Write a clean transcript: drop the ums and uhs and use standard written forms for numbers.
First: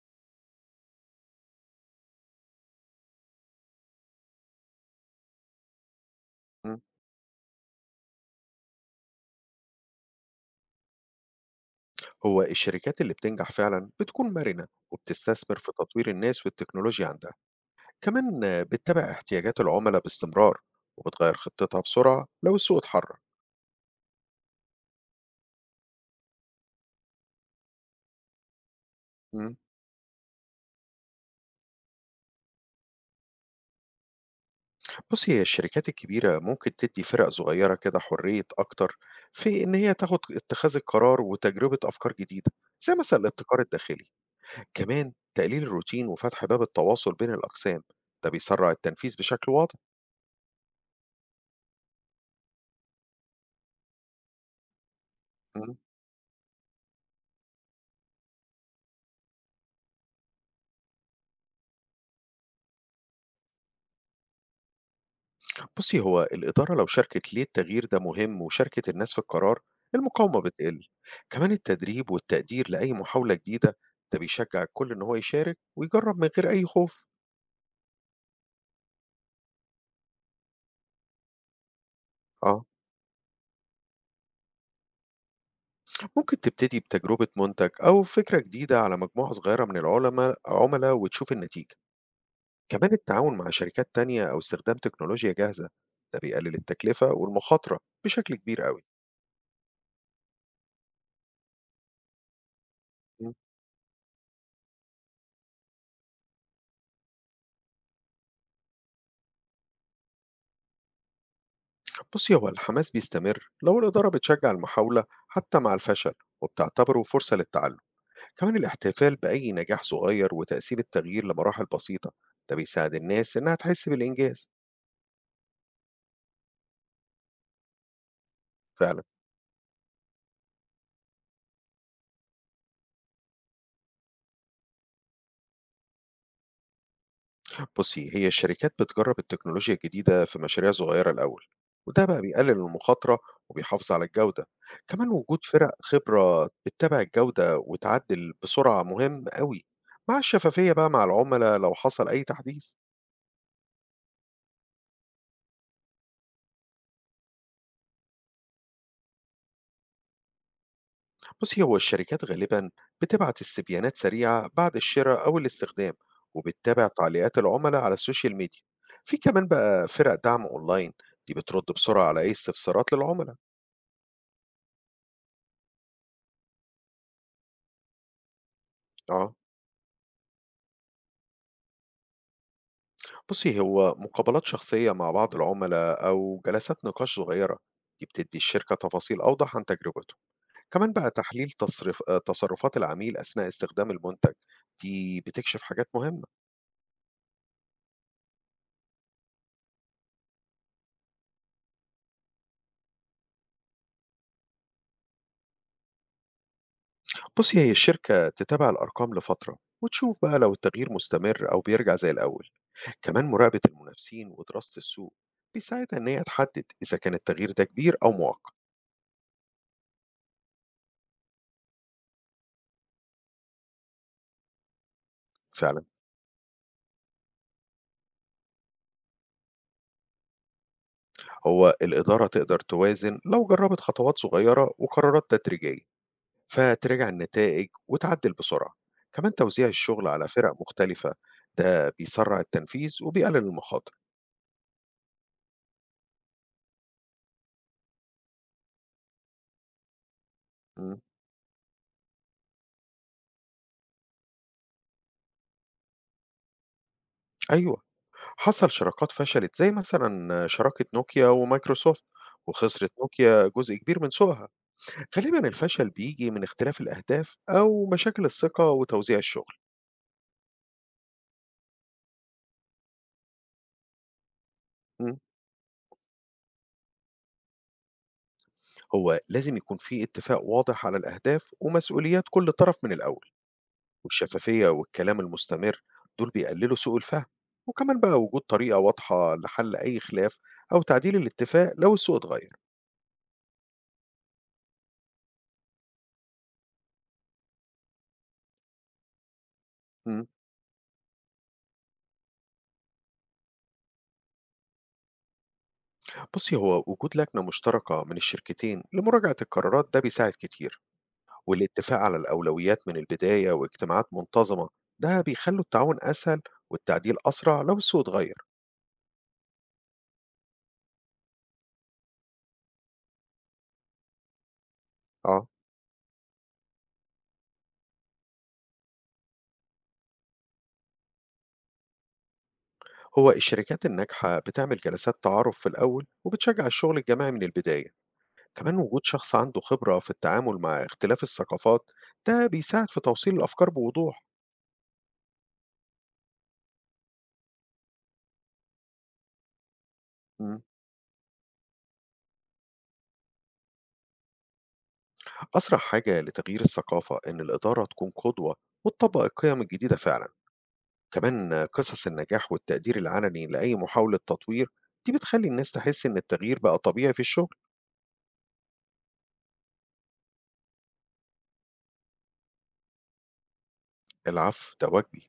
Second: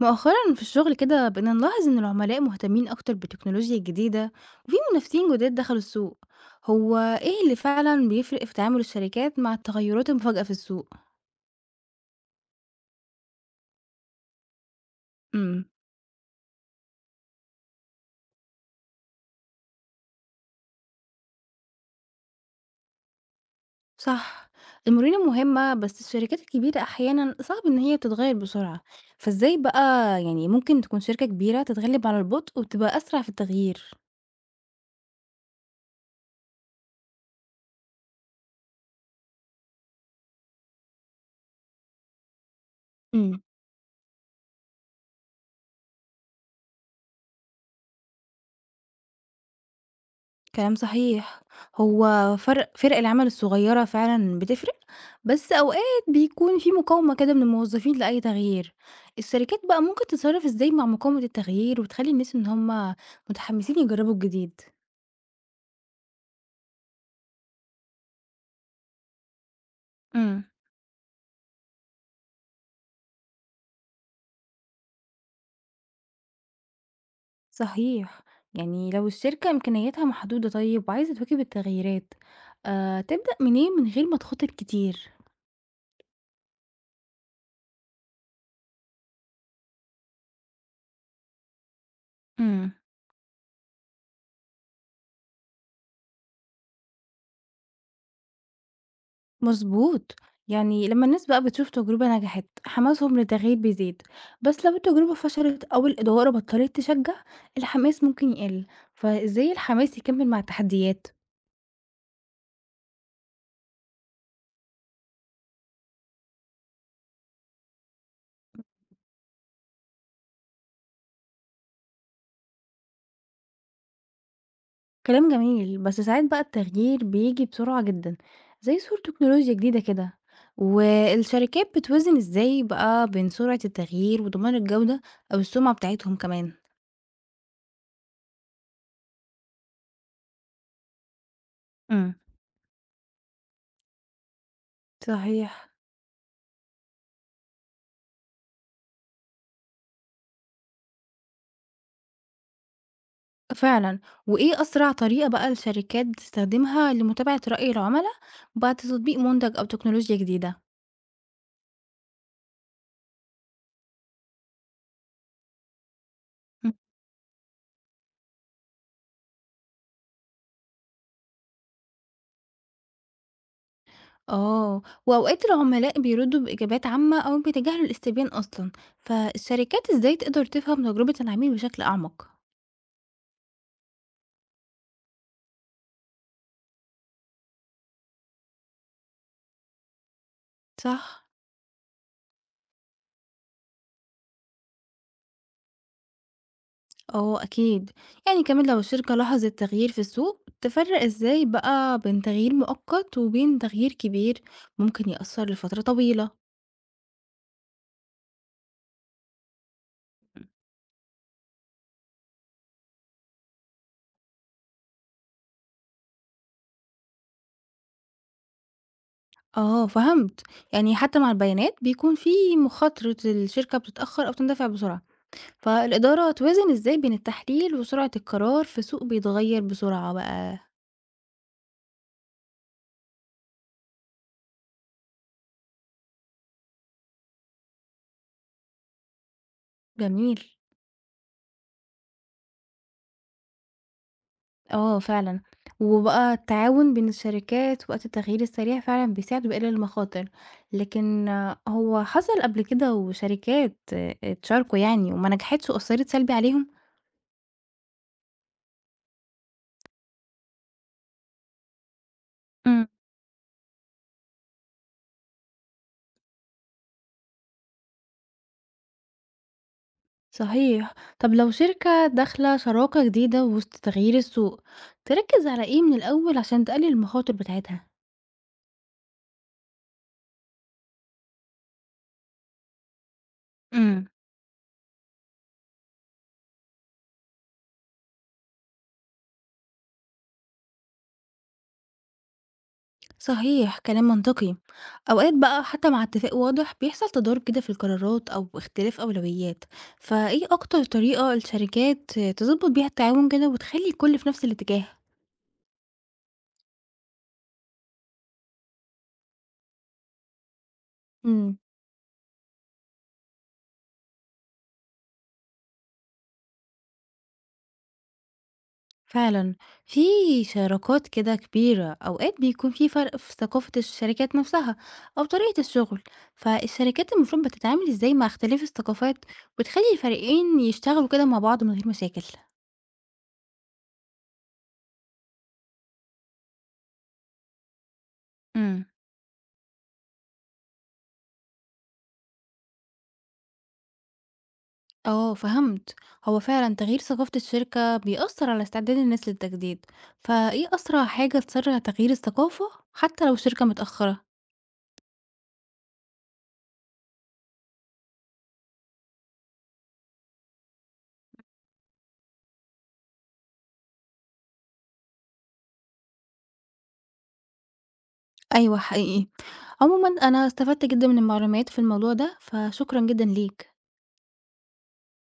مؤخرا في الشغل كده بقينا نلاحظ ان العملاء مهتمين اكتر بالتكنولوجيا الجديدة، وفي منافسين جداد دخلوا السوق. إمم، هو ايه اللي فعلا بيفرق في تعامل الشركات مع التغيرات المفاجئة في السوق؟ هو الشركات اللي بتنجح فعلًا بتكون مرنة وبتستثمر امم. في تطوير الناس والتكنولوجيا عندها، كمان بتتابع احتياجات العملاء باستمرار وبتغيّر خطتها بسرعة لو السوق اتحرك. صح، المرونة مهمة بس الشركات الكبيرة احيانا صعب ان هي تتغير بسرعة، إمم، فازاي بقى يعني ممكن تكون شركة كبيرة تتغلب على البطء وتبقى اسرع في التغيير؟ بُصّي، هي الشركات الكبيرة ممكن تدّي فرق صغيرة كده حرية أكتر في إن هي تاخد اتخاذ القرار وتجربة أفكار جديدة، زي مثلًا الابتكار الداخلي، كمان تقليل الروتين وفتح باب التواصل بين الأقسام، ده بيسرّع التنفيذ بشكل واضح. كلام صحيح. هو فرق العمل الصغيرة فعلًا بتفرق، بس إمم. أوقات بيكون في مقاومة كده من الموظفين لأي تغيير. الشركات بقى ممكن تتصرف إزاي مع مقاومة التغيير وتخلّي الناس إن هم متحمسين يجربوا الجديد؟ بُصّي، هو الإدارة لو شاركت ليه التغيير ده مهم وشاركت الناس في القرار، المقاومة امم. بتقل. كمان التدريب والتقدير لأي محاولة جديدة، ده بيشجّع الكل إن هو يشارك ويجرّب من غير أي خوف. صحيح. يعني لو الشركة إمكانياتها محدودة طيب وعايزة تواكب التغييرات، آه، تبدأ منين من غير ما تخاطر كتير؟ ممكن تبتدي بتجربة منتج أو فكرة جديدة على مجموعة صغيرة من عُملا وتشوف النتيجة. امم. كمان التعاون مع شركات تانية أو استخدام تكنولوجيا جاهزة، ده بيقلل التكلفة والمخاطرة بشكل كبير أوي. مظبوط، يعني لمّا الناس بقى بتشوف تجربة نجحت حماسهم للتغيير بيزيد، بس لو التجربة فشلت أو الإدارة بطلت تشجع الحماس ممكن يقل، فإزاي الحماس يكمل مع التحديات؟ بصي هو الحماس بيستمر لو الإدارة بتشجع المحاولة حتى مع الفشل وبتعتبره فرصة للتعلم. كمان الاحتفال بأي نجاح صغير وتقسيم التغيير لمراحل بسيطة، ده بيساعد الناس إنها تحس بالإنجاز. كلام جميل بس ساعات بقى التغيير بيجي بسرعة جدًا زي ظهور فعلا. تكنولوجيا جديدة كده، والشركات بتوازن إزاي بقى بين سرعة التغيير وضمان الجودة أو السمعة بتاعتهم كمان؟ بصي هي الشركات بتجرب التكنولوجيا الجديدة في مشاريع صغيرة الأول، وده إمم. بقى بيقلل المخاطرة وبيحافظ على الجودة. كمان وجود فرق صحيح. خبرة بتتابع الجودة وتعدل بسرعة مهم قوي. مع الشفافية بقى مع العملاء لو حصل أي تحديث. فعلًا، وإيه أسرع طريقة بقى الشركات بتستخدمها لمتابعة رأي العملاء بعد تطبيق منتج أو تكنولوجيا جديدة؟ بصي هو الشركات غالبا بتبعت استبيانات سريعة بعد الشراء أو الاستخدام، مم. وبتتابع تعليقات العملاء على السوشيال ميديا. في كمان بقى فرق دعم أونلاين، دي بترد بسرعة على أي استفسارات للعملاء. آه، وأوقات العملاء بيردوا بإجابات عامة أو بيتجاهلوا الاستبيان أصلا، اه. فالشركات إزاي تقدر تفهم تجربة العميل بشكل أعمق؟ بصي هو مقابلات شخصية مع بعض العملاء أو جلسات نقاش صغيرة، دي بتدي الشركة تفاصيل أوضح عن تجربته. كمان بقى صح. تحليل تصرفات العميل أثناء استخدام المنتج، دي بتكشف حاجات مهمة. آه أكيد، يعني كمان لو الشركة لاحظت تغيير في السوق تفرق إزاي بقى بين تغيير مؤقت وبين تغيير كبير ممكن يأثر لفترة طويلة؟ بُصّي، هي الشركة تتابع الأرقام لفترة وتشوف بقى لو التغيير مستمر أو بيرجع زي الأول، كمان مراقبة المنافسين ودراسة السوق بيساعدها إن هي تحدد إذا كان التغيير ده كبير أو مؤقت. آه فهمت، يعني حتى مع البيانات بيكون في مخاطرة الشركة بتتأخر أو تندفع بسرعة، فعلًا. فالإدارة توازن إزاي بين التحليل وسرعة القرار في سوق بيتغير بسرعة بقى؟ هو الإدارة تقدر توازن لو جربت خطوات صغيرة وقرارات تدريجية، فتراجع النتائج وتعدل بسرعة، كمان توزيع الشغل على جميل. فرق مختلفة، ده بيسرع التنفيذ وبيقلل المخاطر. آه فعلا، وبقى التعاون بين الشركات وقت التغيير السريع فعلا بيساعد بيقلل المخاطر، إمم، لكن هو حصل قبل كده وشركات اتشاركوا يعني وما نجحتش وأثرت سلبي عليهم؟ أيوه. حصل شراكات فشلت زي مثلا شراكة نوكيا ومايكروسوفت، وخسرت نوكيا جزء كبير من سوقها. غالبا الفشل بيجي من اختلاف الأهداف أو مشاكل الثقة وتوزيع الشغل. صحيح. طب لو شركة داخلة شراكة جديدة وسط تغيير السوق مم. تركز على ايه من الأول عشان تقلل المخاطر بتاعتها؟ هو لازم يكون في اتفاق واضح على الأهداف ومسؤوليات كل طرف من الأول، امم. والشفافية والكلام المستمر دول بيقللوا سوء الفهم. وكمان بقى وجود طريقة واضحة لحل أي خلاف أو تعديل الاتفاق لو السوق اتغير. صحيح، كلام منطقي. اوقات بقى حتى مع اتفاق واضح بيحصل تضارب كده في القرارات او اختلاف اولويات، مم. فايه اكتر طريقة الشركات تظبط بيها التعاون كده وتخلي الكل في نفس الاتجاه؟ بصي هو وجود لجنة مشتركة من الشركتين لمراجعة القرارات، ده بيساعد كتير. والاتفاق على الأولويات من البداية واجتماعات منتظمة، ده بيخلوا التعاون أسهل والتعديل أسرع لو السوق اتغير. فعلًا، في شراكات كده كبيرة أوقات بيكون في فرق في ثقافة الشركات نفسها أو آه، طريقة الشغل، فالشركات المفروض بتتعامل إزاي مع اختلاف الثقافات وتخلي الفريقين يشتغلوا كده مع بعض من غير مشاكل؟ هو الشركات الناجحة بتعمل جلسات تعارف في الأول وبتشجع الشغل الجماعي من البداية. كمان امم. وجود شخص عنده خبرة في التعامل مع اختلاف الثقافات، ده بيساعد في توصيل الأفكار بوضوح. اه فهمت. هو فعلا تغيير ثقافة الشركة بيأثر على استعداد الناس للتجديد، مم. فايه أسرع حاجة تسرع تغيير الثقافة حتى لو الشركة متأخرة؟ أسرع حاجة لتغيير الثقافة إن الإدارة تكون قدوة وتطبق القيم الجديدة فعلا. كمان قصص النجاح والتقدير العلني لأي محاولة تطوير، دي بتخلي الناس تحس إن التغيير بقى طبيعي في الشغل. أيوة حقيقي. عموما أنا استفدت جدا من المعلومات في الموضوع ده، فشكرا جدا ليك. العفو، ده واجبي.